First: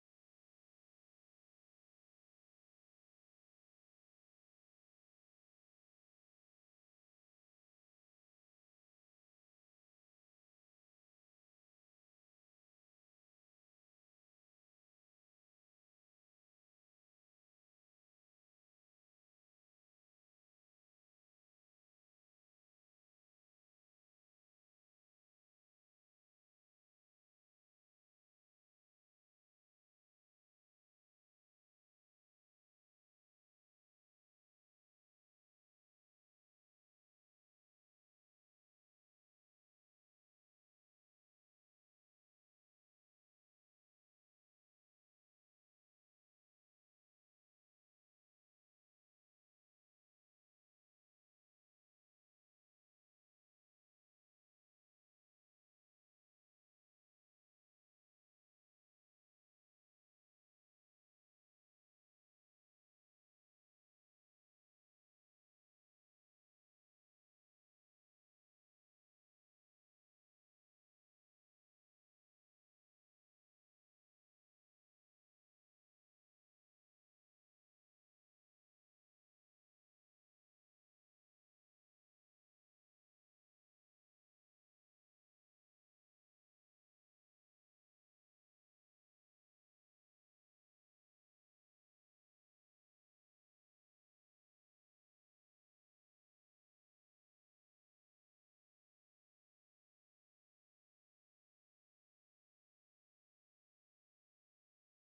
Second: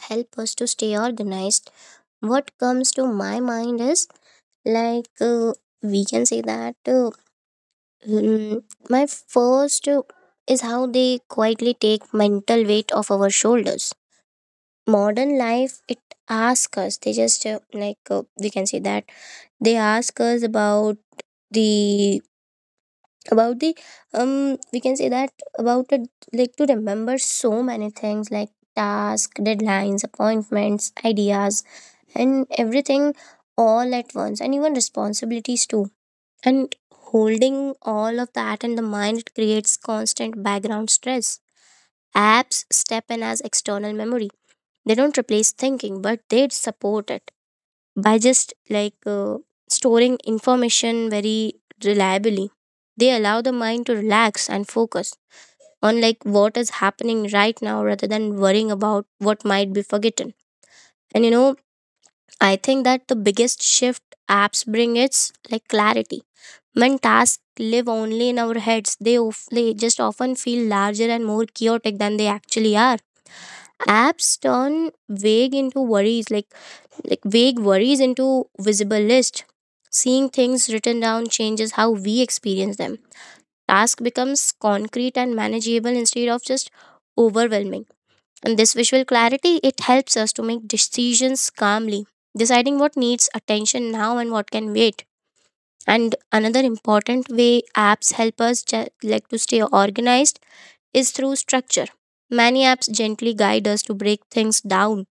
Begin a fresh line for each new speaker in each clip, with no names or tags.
help us to stay organized, what comes to my mind is like uh, we can say that mm, my first is how they quietly take mental weight off our shoulders. Modern life, it asks us. They just we can say that they ask us about the about the um we can say that about it, like to remember so many things like task deadlines, appointments, ideas and everything all at once, and even responsibilities too. And holding all of that in the mind, it creates constant background stress. Apps step in as external memory. They don't replace thinking, but they support it by just storing information very reliably. They allow the mind to relax and focus on like what is happening right now rather than worrying about what might be forgotten. And you know, I think that the biggest shift apps bring is like clarity. When tasks live only in our heads, they just often feel larger and more chaotic than they actually are. Apps turn vague into worries like vague worries into visible list. Seeing things written down changes how we experience them. Task becomes concrete and manageable instead of just overwhelming. And this visual clarity, it helps us to make decisions calmly, deciding what needs attention now and what can wait. And another important way apps help us to stay organized is through structure. Many apps gently guide us to break things down.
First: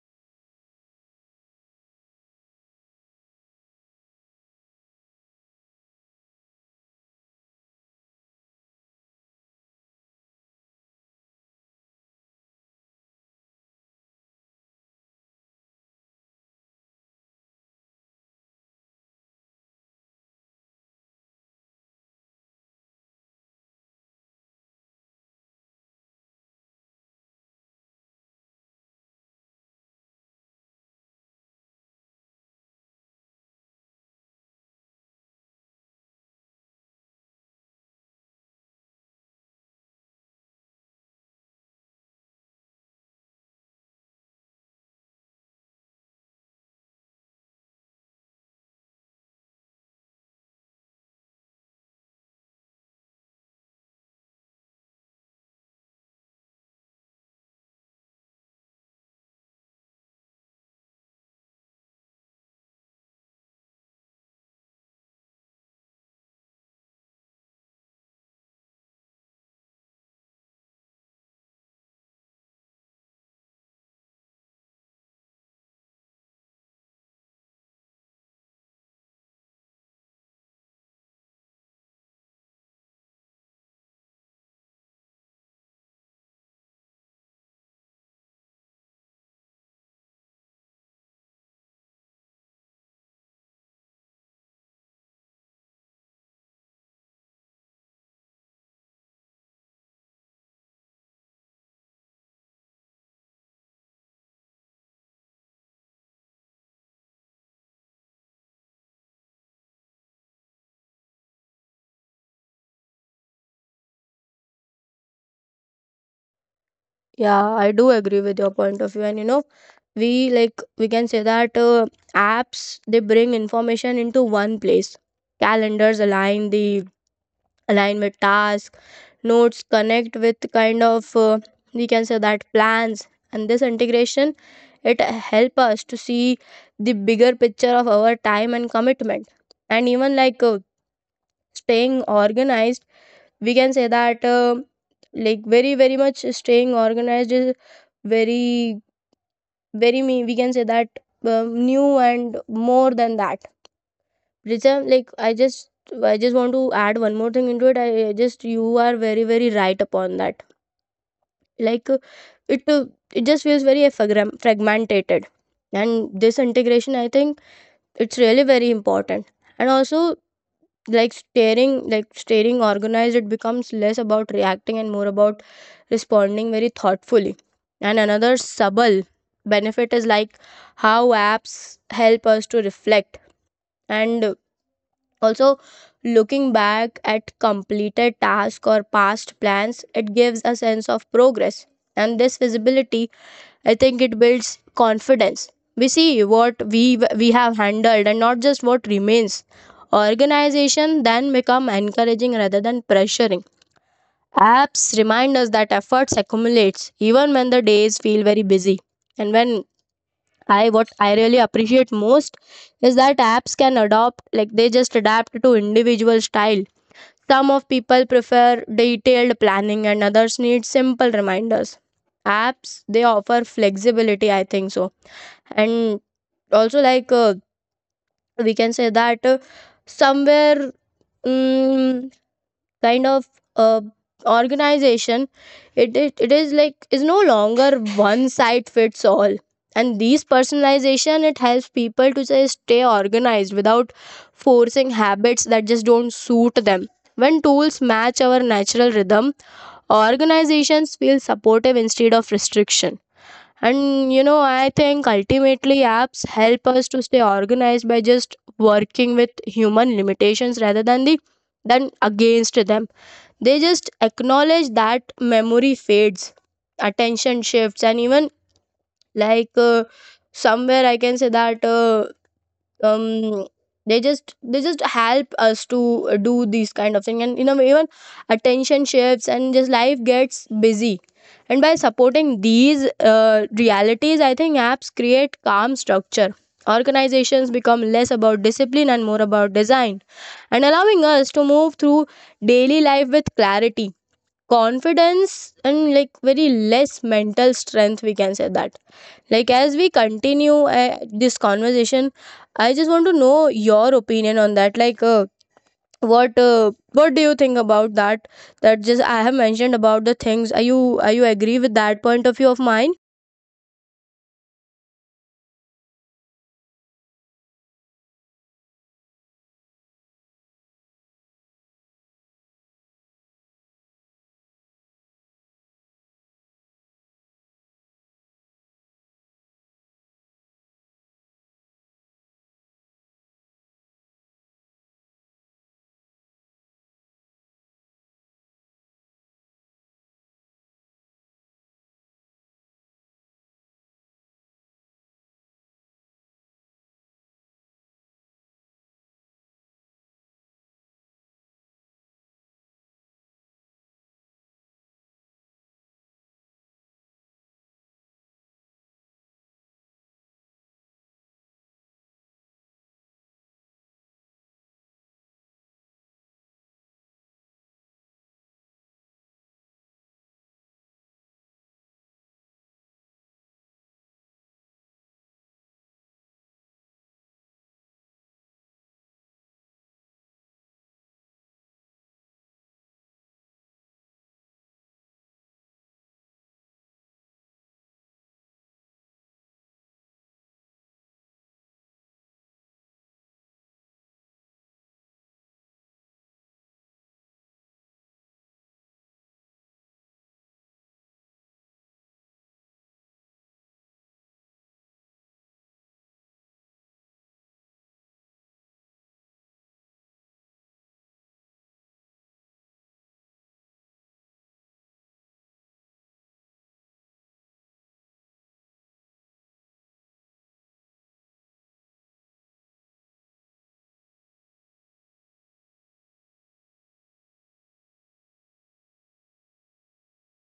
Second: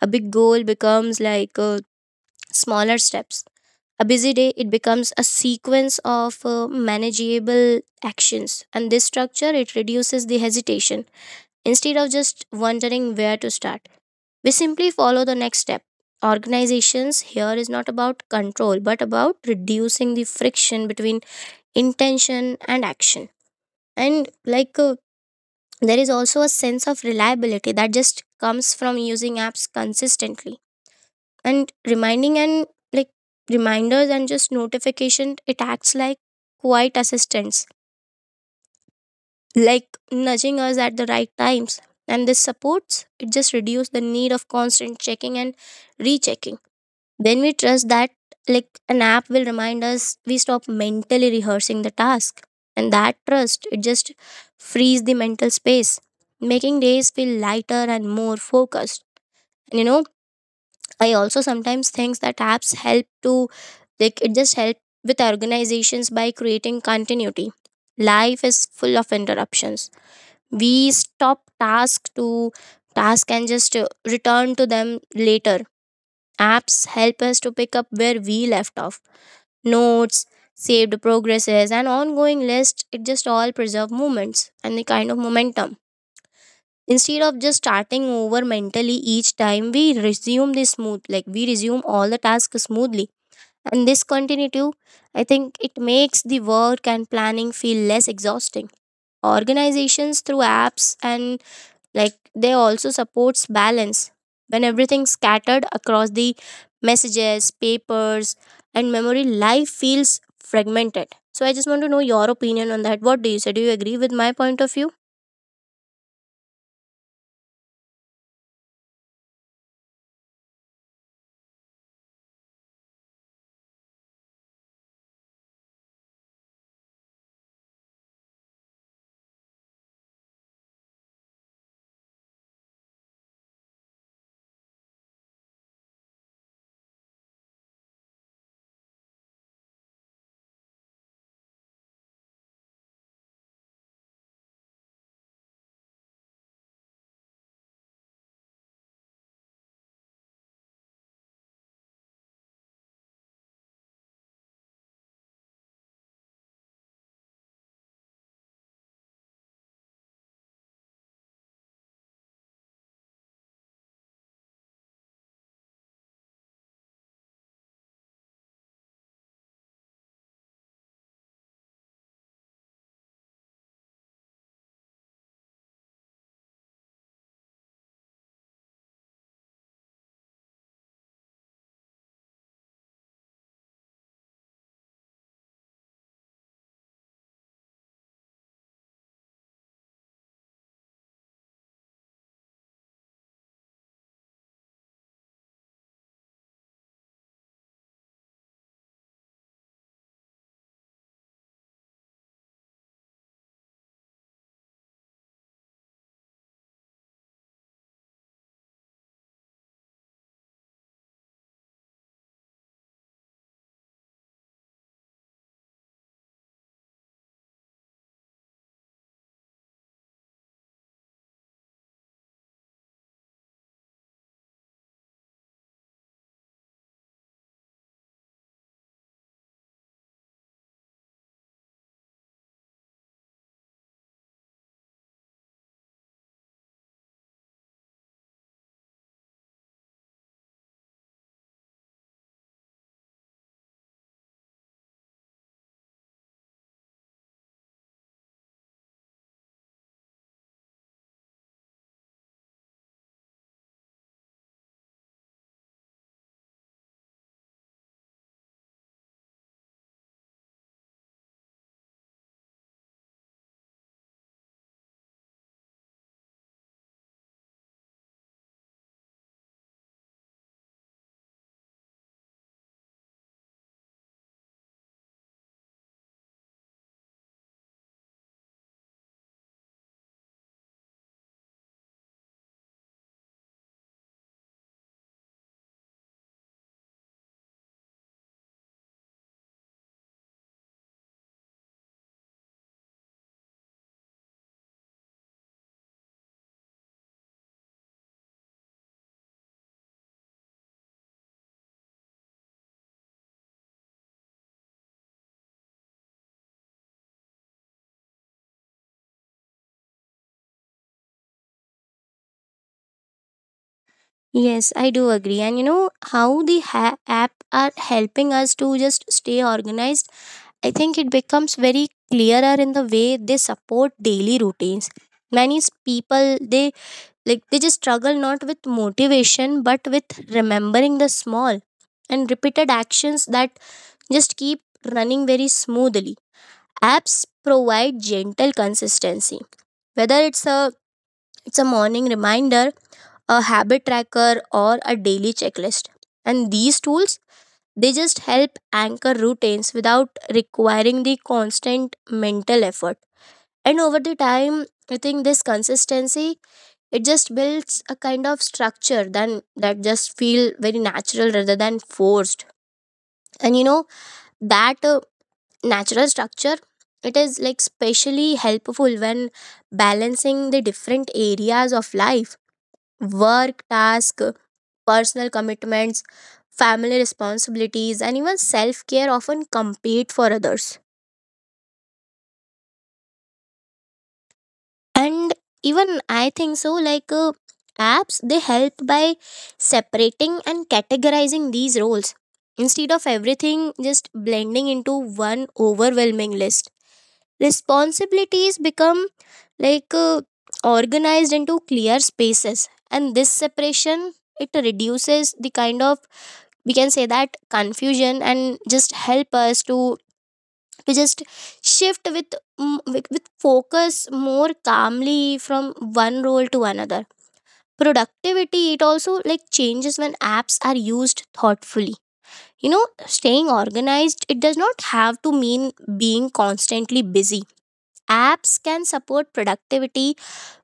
A big goal becomes smaller steps. A busy day, it becomes a sequence of manageable actions, and this structure, it reduces the hesitation. Instead of just wondering where to start, we simply follow the next step. Organizations here is not about control, but about reducing the friction between intention and action. And there is also a sense of reliability that just comes from using apps consistently, and reminding and like reminders and just notification, it acts like quiet assistance, like nudging us at the right times. And this supports, it just reduces the need of constant checking and rechecking. When we trust that like an app will remind us, we stop mentally rehearsing the task, and that trust, it just frees the mental space, making days feel lighter and more focused. And you know, I also sometimes think that apps help to like it just help with organizations by creating continuity. Life is full of interruptions. We stop task to task and just return to them later. Apps help us to pick up where we left off. Notes, saved progresses and ongoing list, it just all preserve moments and the kind of momentum. Instead of just starting over mentally each time we resume, the smooth like we resume all the tasks smoothly. And this continuity, I think it makes the work and planning feel less exhausting. Organizations through apps, and like they also supports balance. When everything's scattered across the messages, papers and memory, life feels fragmented. So I just want to know your opinion on that. What do you say? Do you agree with my point of view?
Yeah, I do agree with your point of view. And you know, we can say that apps they bring information into one place. Calendars align the align with tasks, notes connect with kind of we can say that plans. And this integration it help us to see the bigger picture of our time and commitment. And even staying organized, we can say that like very much staying organized is very very me we can say that new and more than that Richa. Like i just I just want to add one more thing into it. I just you are very very right upon that. like uh, it uh, it just feels very fragmented, and this integration I think it's really very important. And also staring organized, it becomes less about reacting and more about responding very thoughtfully. And another subtle benefit is like how apps help us to reflect, and also looking back at completed tasks or past plans, it gives a sense of progress. And this visibility, I think it builds confidence. We see what we have handled and not just what remains. Organization then become encouraging rather than pressuring. Apps remind us that efforts accumulates even when the days feel very busy. And when I what I really appreciate most is that apps can adopt like they just adapt to individual style. Some of people prefer detailed planning and others need simple reminders. Apps, they offer flexibility, I think so. And also we can say that somewhere, mm, kind of uh, organization, it is like is no longer one size fits all. And these personalization, it helps people to say stay organized without forcing habits that just don't suit them. When tools match our natural rhythm, organizations feel supportive instead of restriction. And you know, I think ultimately apps help us to stay organized by just working with human limitations rather than the than against them. They just acknowledge that memory fades, attention shifts, and even like uh, somewhere I can say that. Um they just help us to do these kind of thing. And you know, even attention shifts and just life gets busy, and by supporting these realities, I think apps create calm structure. Organizations become less about discipline and more about design, and allowing us to move through daily life with clarity, confidence, and like very less mental strength, we can say that. Like, as we continue this conversation, I just want to know your opinion on that. Like, what do you think about that? That just I have mentioned about the things. Are you agree with that point of view of mine?
Yes, I do agree. And you know how the app are helping us to just stay organized? I think it becomes very clearer in the way they support daily routines. Many people, they just struggle not with motivation but with remembering the small and repeated actions that just keep running very smoothly. Apps provide gentle consistency. Whether it's a morning reminder, a habit tracker or a daily checklist, and these tools, they just help anchor routines without requiring the constant mental effort. And over the time, I think this consistency, it just builds a kind of structure then that just feel very natural rather than forced. And you know, that natural structure, it is like specially helpful when balancing the different areas of life: work task, personal commitments, family responsibilities, and even self care often compete for others. And even I think so, apps, they help by separating and categorizing these roles instead of everything just blending into one overwhelming list. Responsibilities become like uh, organized into clear spaces, and this separation, it reduces the kind of we can say that confusion and just help us to just shift with with focus more calmly from one role to another. Productivity, it also like changes when apps are used thoughtfully. You know, staying organized, it does not have to mean being constantly busy. Apps can support productivity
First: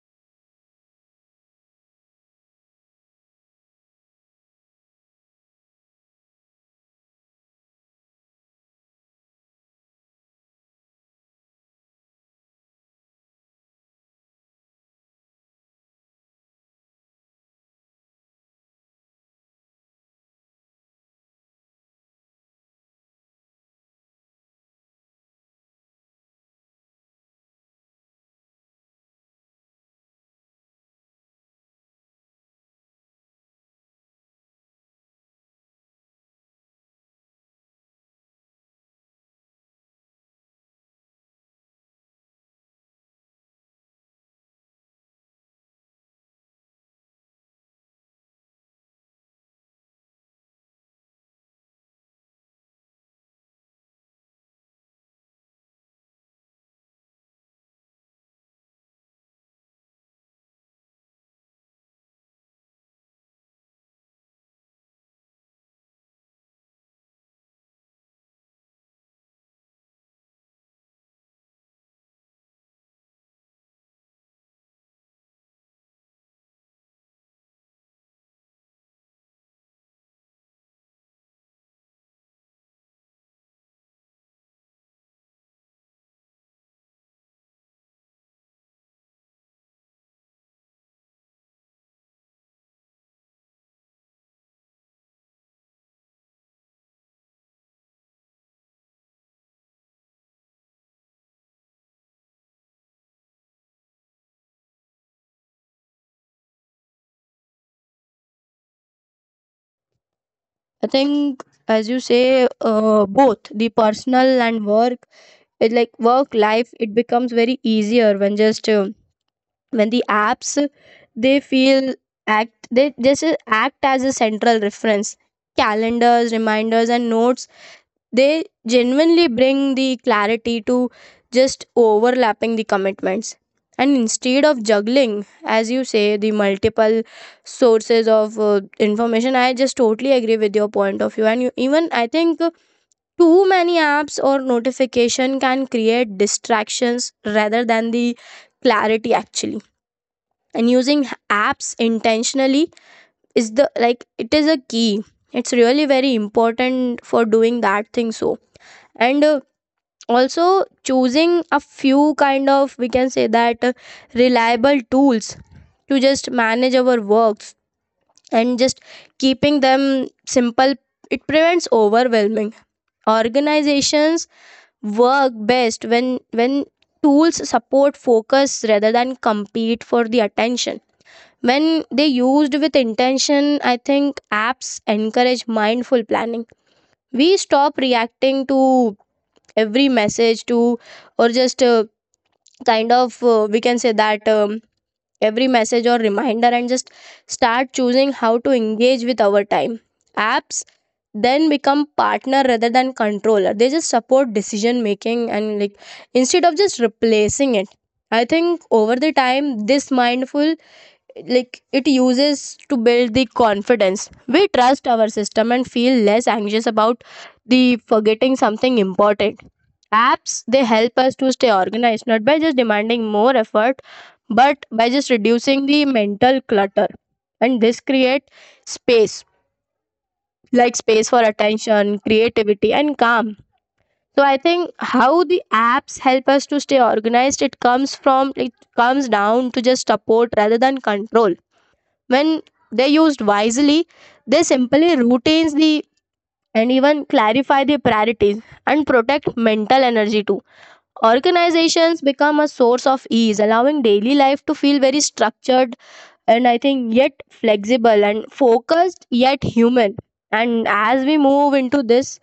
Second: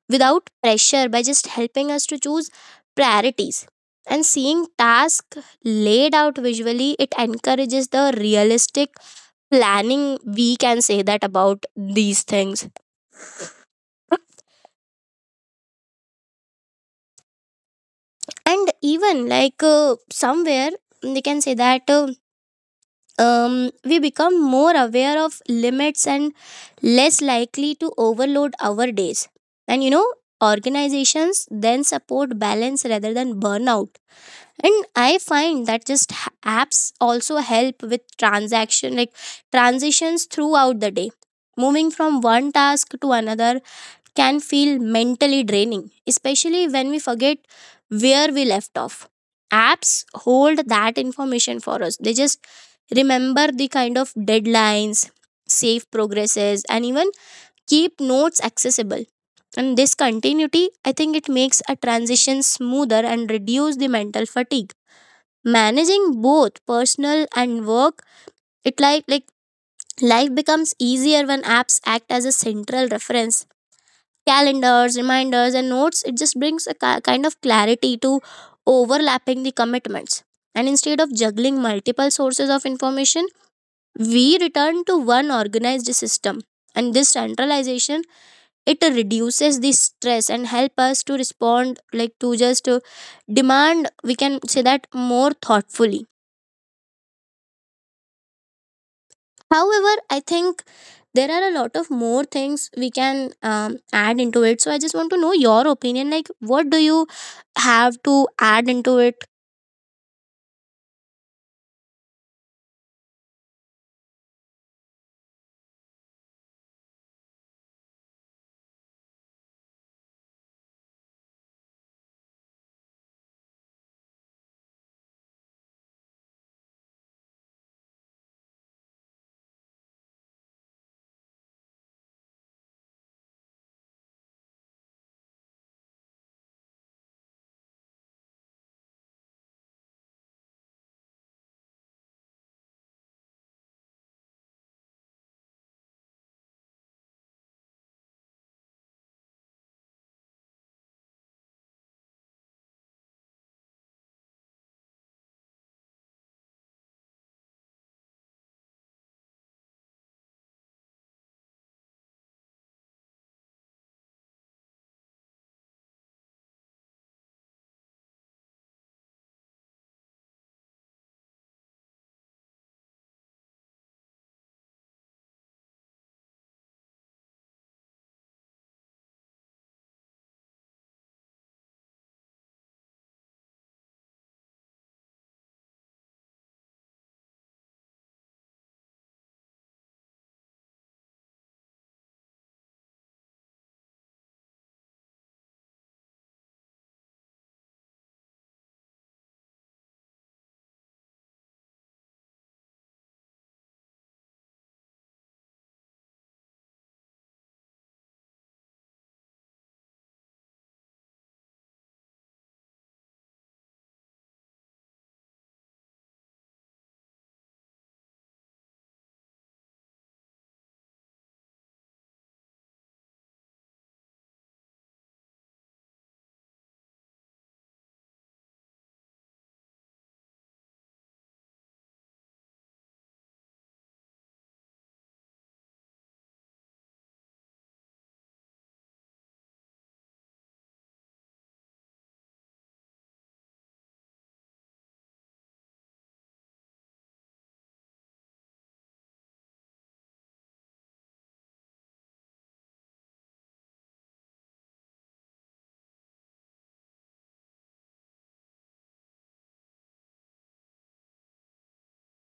without pressure by just helping us to choose priorities. And seeing tasks laid out visually, it encourages the realistic planning, we can say that about these things. And even somewhere, they can say that we become more aware of limits and less likely to overload our days. And you know, organizations then support balance rather than burnout. And I find that apps also help with transaction like transitions throughout the day. Moving from one task to another can feel mentally draining, especially when we forget where we left off. Apps hold that information for us. They just remember the kind of deadlines, save progresses and even keep notes accessible. And this continuity, I think it makes a transition smoother and reduce the mental fatigue. Managing both personal and work, it life becomes easier when apps act as a central reference. Calendars, reminders and notes, it just brings a kind of clarity to overlapping the commitments. And instead of juggling multiple sources of information, we return to one organized system. And this centralization, it reduces the stress and help us to respond, like to just demand we can say that more thoughtfully. However, I think there are a lot of more things we can add into it. So I just want to know your opinion. Like, what do you have to add into it?
I think, as you say, both the personal and work, it like work life, it becomes very easier when just when the apps they feel act they just act as a central reference. Calendars, reminders, and notes, they genuinely bring the clarity to just overlapping the commitments. And instead of juggling, as you say, the multiple sources of information, I just totally agree with your point of view. And you, even I think too many apps or notification can create distractions rather than the clarity, actually. And using apps intentionally is the like it is a key. It's really very important for doing that thing. So, and also choosing a few kind of we can say that reliable tools to just manage our works, and just keeping them simple, it prevents overwhelming. Organizations work best when tools support focus rather than compete for the attention. When they used with intention, I think apps encourage mindful planning. We stop reacting to every message to or just kind of we can say that every message or reminder, and just start choosing how to engage with our time. Apps then become partner rather than controller. They just support decision making, and like instead of just replacing it, I think over the time this mindful like it uses to build the confidence. We trust our system and feel less anxious about the forgetting something important. Apps, they help us to stay organized not by just demanding more effort, but by just reducing the mental clutter. And this create space, like space for attention, creativity, and calm. So I think how the apps help us to stay organized, it comes down to just support rather than control. When they used wisely, they simply routines the and even clarify the priorities and protect mental energy too. Organizations become a source of ease, allowing daily life to feel very structured, and I think yet flexible and focused yet human. And as we move into this,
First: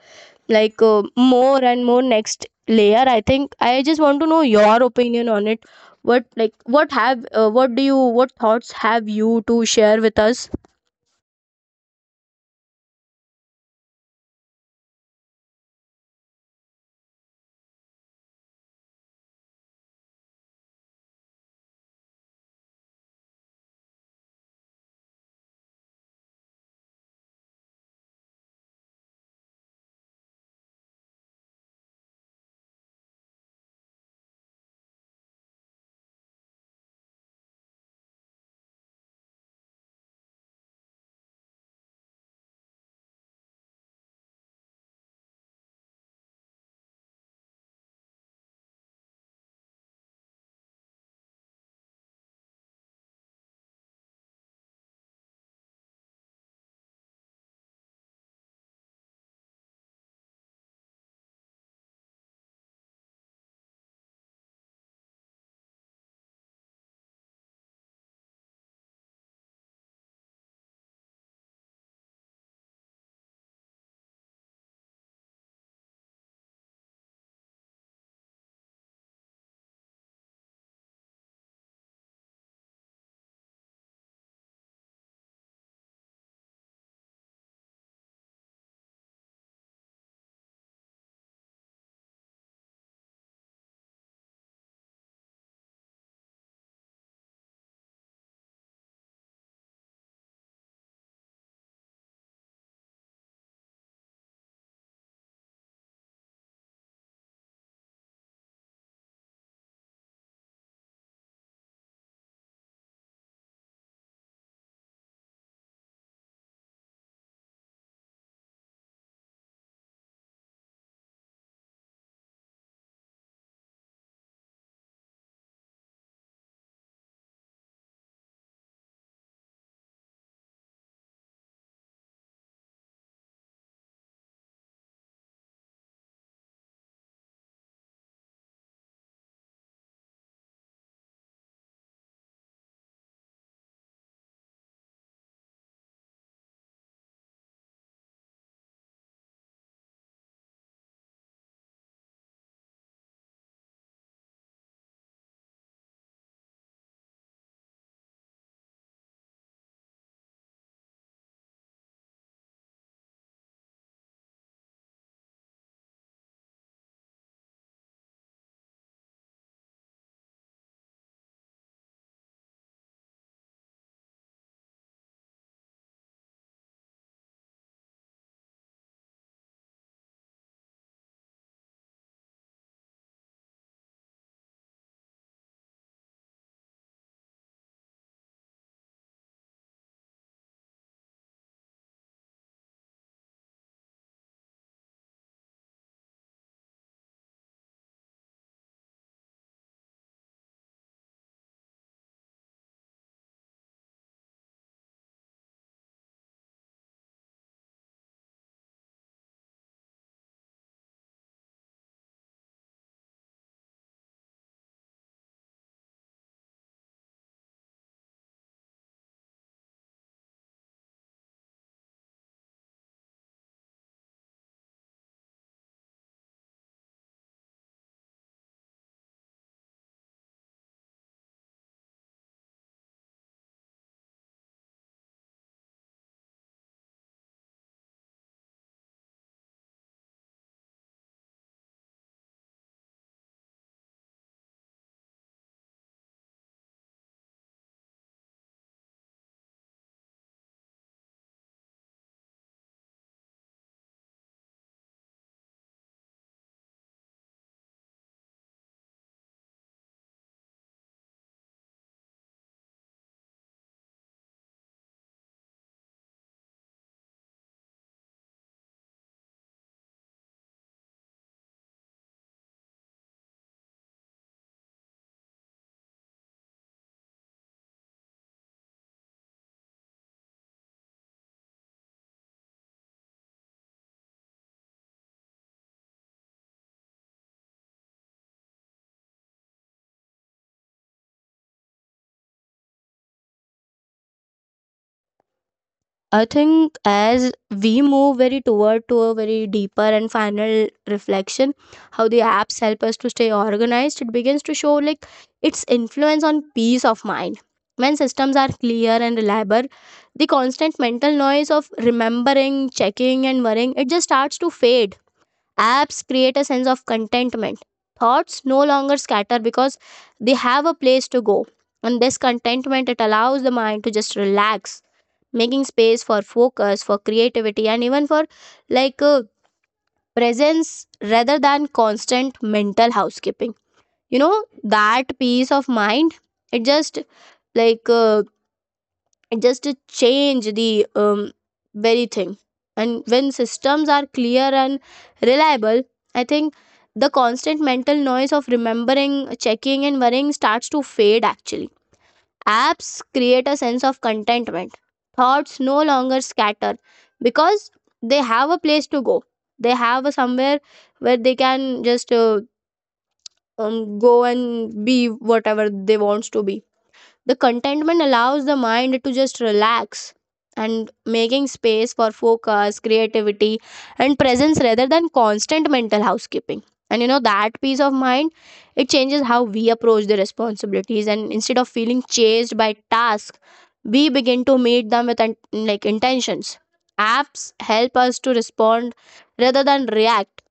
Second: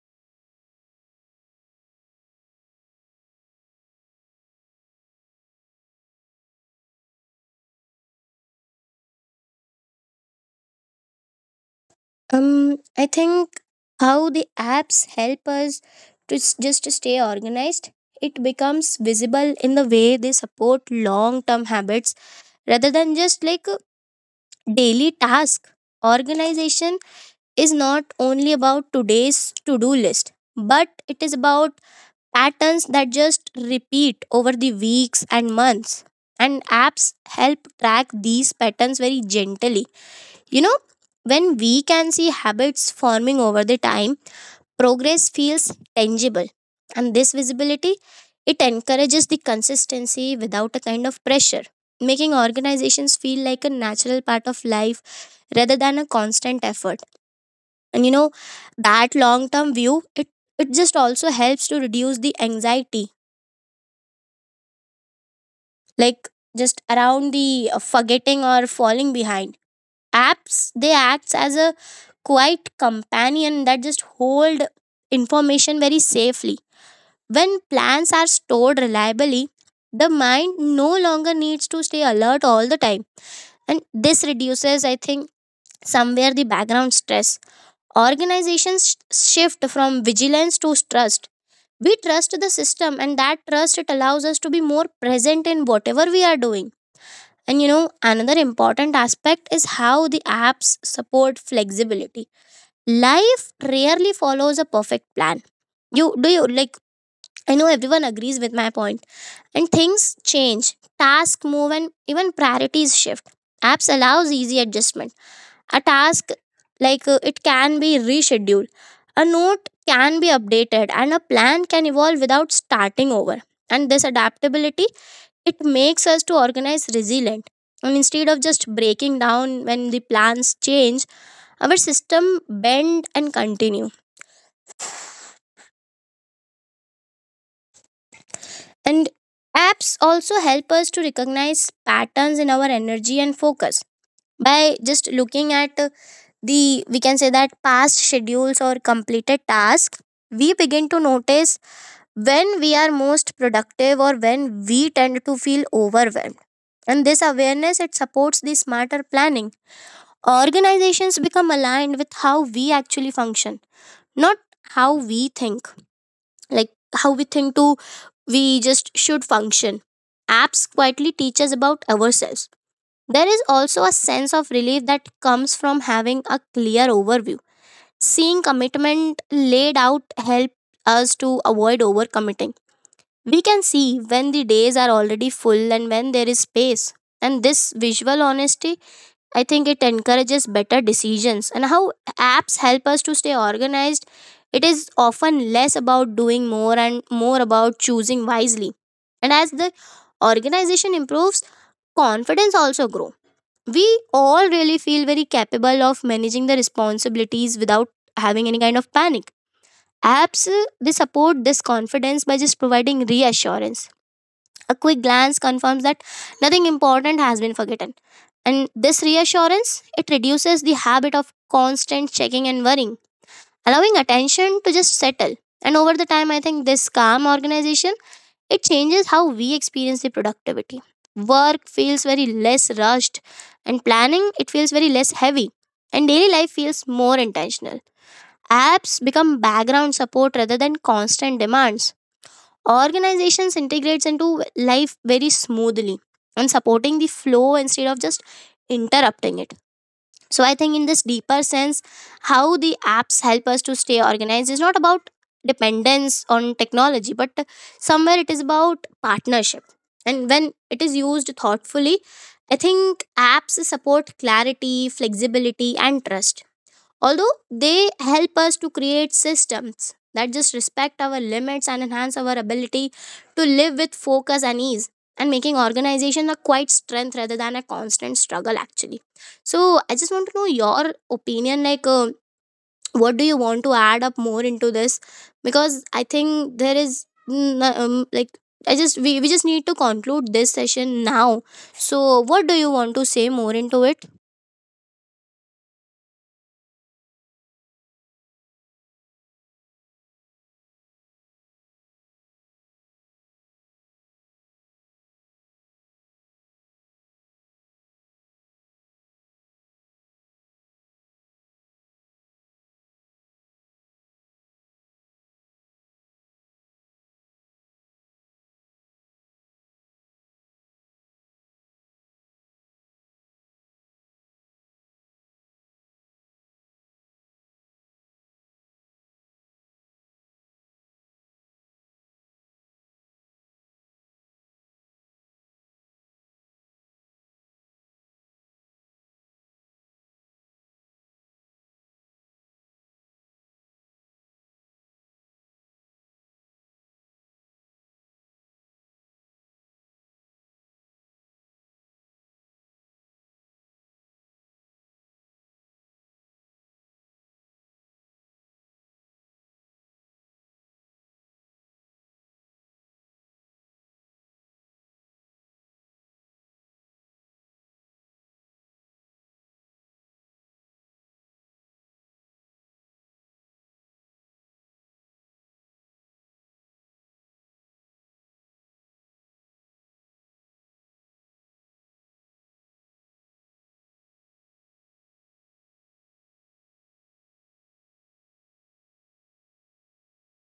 more and more next layer, I think I just want to know your opinion on it. What have what do you what thoughts have you to share with us?
I think how the apps help us to just to stay organized, it becomes visible in the way they support long-term habits rather than just like a daily task. Organization is not only about today's to-do list, but it is about patterns that just repeat over the weeks and months. And apps help track these patterns very gently. You know, when we can see habits forming over the time, progress feels tangible. And this visibility, it encourages the consistency without a kind of pressure, making organizations feel like a natural part of life rather than a constant effort. And you know, that long term view, it just also helps to reduce the anxiety, like just around the forgetting or falling behind. Apps, they acts as a quiet companion that just hold information very safely. When plans are stored reliably, the mind no longer needs to stay alert all the time. And this reduces, I think somewhere, the background stress. Organizations shift from vigilance to trust. We trust the system, and that trust, it allows us to be more present in whatever we are doing. And you know, another important aspect is how the apps support flexibility. Life rarely follows a perfect plan. You do you like I know everyone agrees with my point. And things change, tasks move and even priorities shift. Apps allows easy adjustment. A task, it can be rescheduled, a note can be updated, and a plan can evolve without starting over. And this adaptability, it makes us to organize resilient. And instead of just breaking down when the plans change, our system bend and continue. And apps also help us to recognize patterns in our energy and focus by just looking at the we can say that past schedules or completed tasks. We begin to notice when we are most productive or when we tend to feel overwhelmed. And this awareness, it supports the smarter planning. Organizations become aligned with how we actually function, not how we think, like how we think to we just should function. Apps quietly teach us about ourselves. There is also a sense of relief that comes from having a clear overview. Seeing commitment laid out help us to avoid overcommitting. We can see when the days are already full and when there is space. And this visual honesty, I think it encourages better decisions. And how apps help us to stay organized, it is often less about doing more and more about choosing wisely. And as the organization improves, confidence also grows. We all really feel very capable of managing the responsibilities without having any kind of panic. Apps they support this confidence by just providing reassurance. A quick glance confirms that nothing important has been forgotten. And this reassurance, it reduces the habit of constant checking and worrying, allowing attention to just settle. And over the time, I think this calm organization, it changes how we experience the productivity. Work feels very less rushed, and planning, it feels very less heavy, and daily life feels more intentional. Apps become background support rather than constant demands. Organizations integrates into life very smoothly, and supporting the flow instead of just interrupting it. So I think in this deeper sense, how the apps help us to stay organized is not about dependence on technology, but somewhere it is about partnership. And when it is used thoughtfully, I think apps support clarity, flexibility, and trust, although they help us to create systems that just respect our limits and enhance our ability to live with focus and ease, and making organization a quiet strength rather than a constant struggle actually. So I just want to know your opinion, what do you want to add up more into this? Because I think there is we just need to conclude this session now. So what do you want to say more into it?
I think as we move very toward to a very deeper and final reflection, how the apps help us to stay organized, it begins to show like its influence on peace of mind. When systems are clear and reliable, the constant mental noise of remembering, checking, and worrying, it just starts to fade. Apps create a sense of contentment. Thoughts no longer scatter because they have a place to go. And this contentment, it allows the mind to just relax, making space for focus, for creativity, and even for like uh, presence rather than constant mental housekeeping. You know, that peace of mind, it just like uh, it just change the very thing. And when systems are clear and reliable, I think the constant mental noise of remembering, checking, and worrying starts to fade, actually. Apps create a sense of contentment. Thoughts no longer scatter because they have a place to go. They have a somewhere where they can just go and be whatever they wants to be. The contentment allows the mind to just relax, and making space for focus, creativity, and presence rather than constant mental housekeeping. And you know, that peace of mind, it changes how we approach the responsibilities. And instead of feeling chased by tasks, we begin to meet them with like intentions. Apps help us to respond rather than react.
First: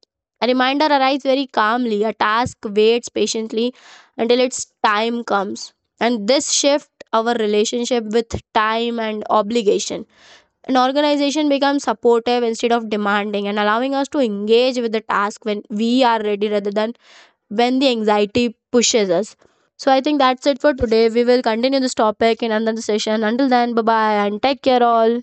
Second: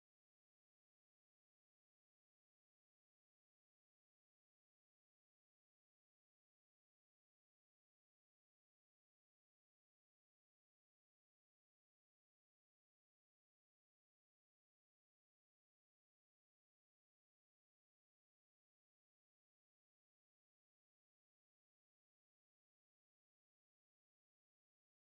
A reminder arrives very calmly. A task waits patiently until its time comes, and this shift our relationship with time and obligation. An organization becomes supportive instead of demanding, and allowing us to engage with the task when we are ready rather than when the anxiety pushes us. So I think that's it for today. We will continue this topic in another session. Until then, bye bye and take care all.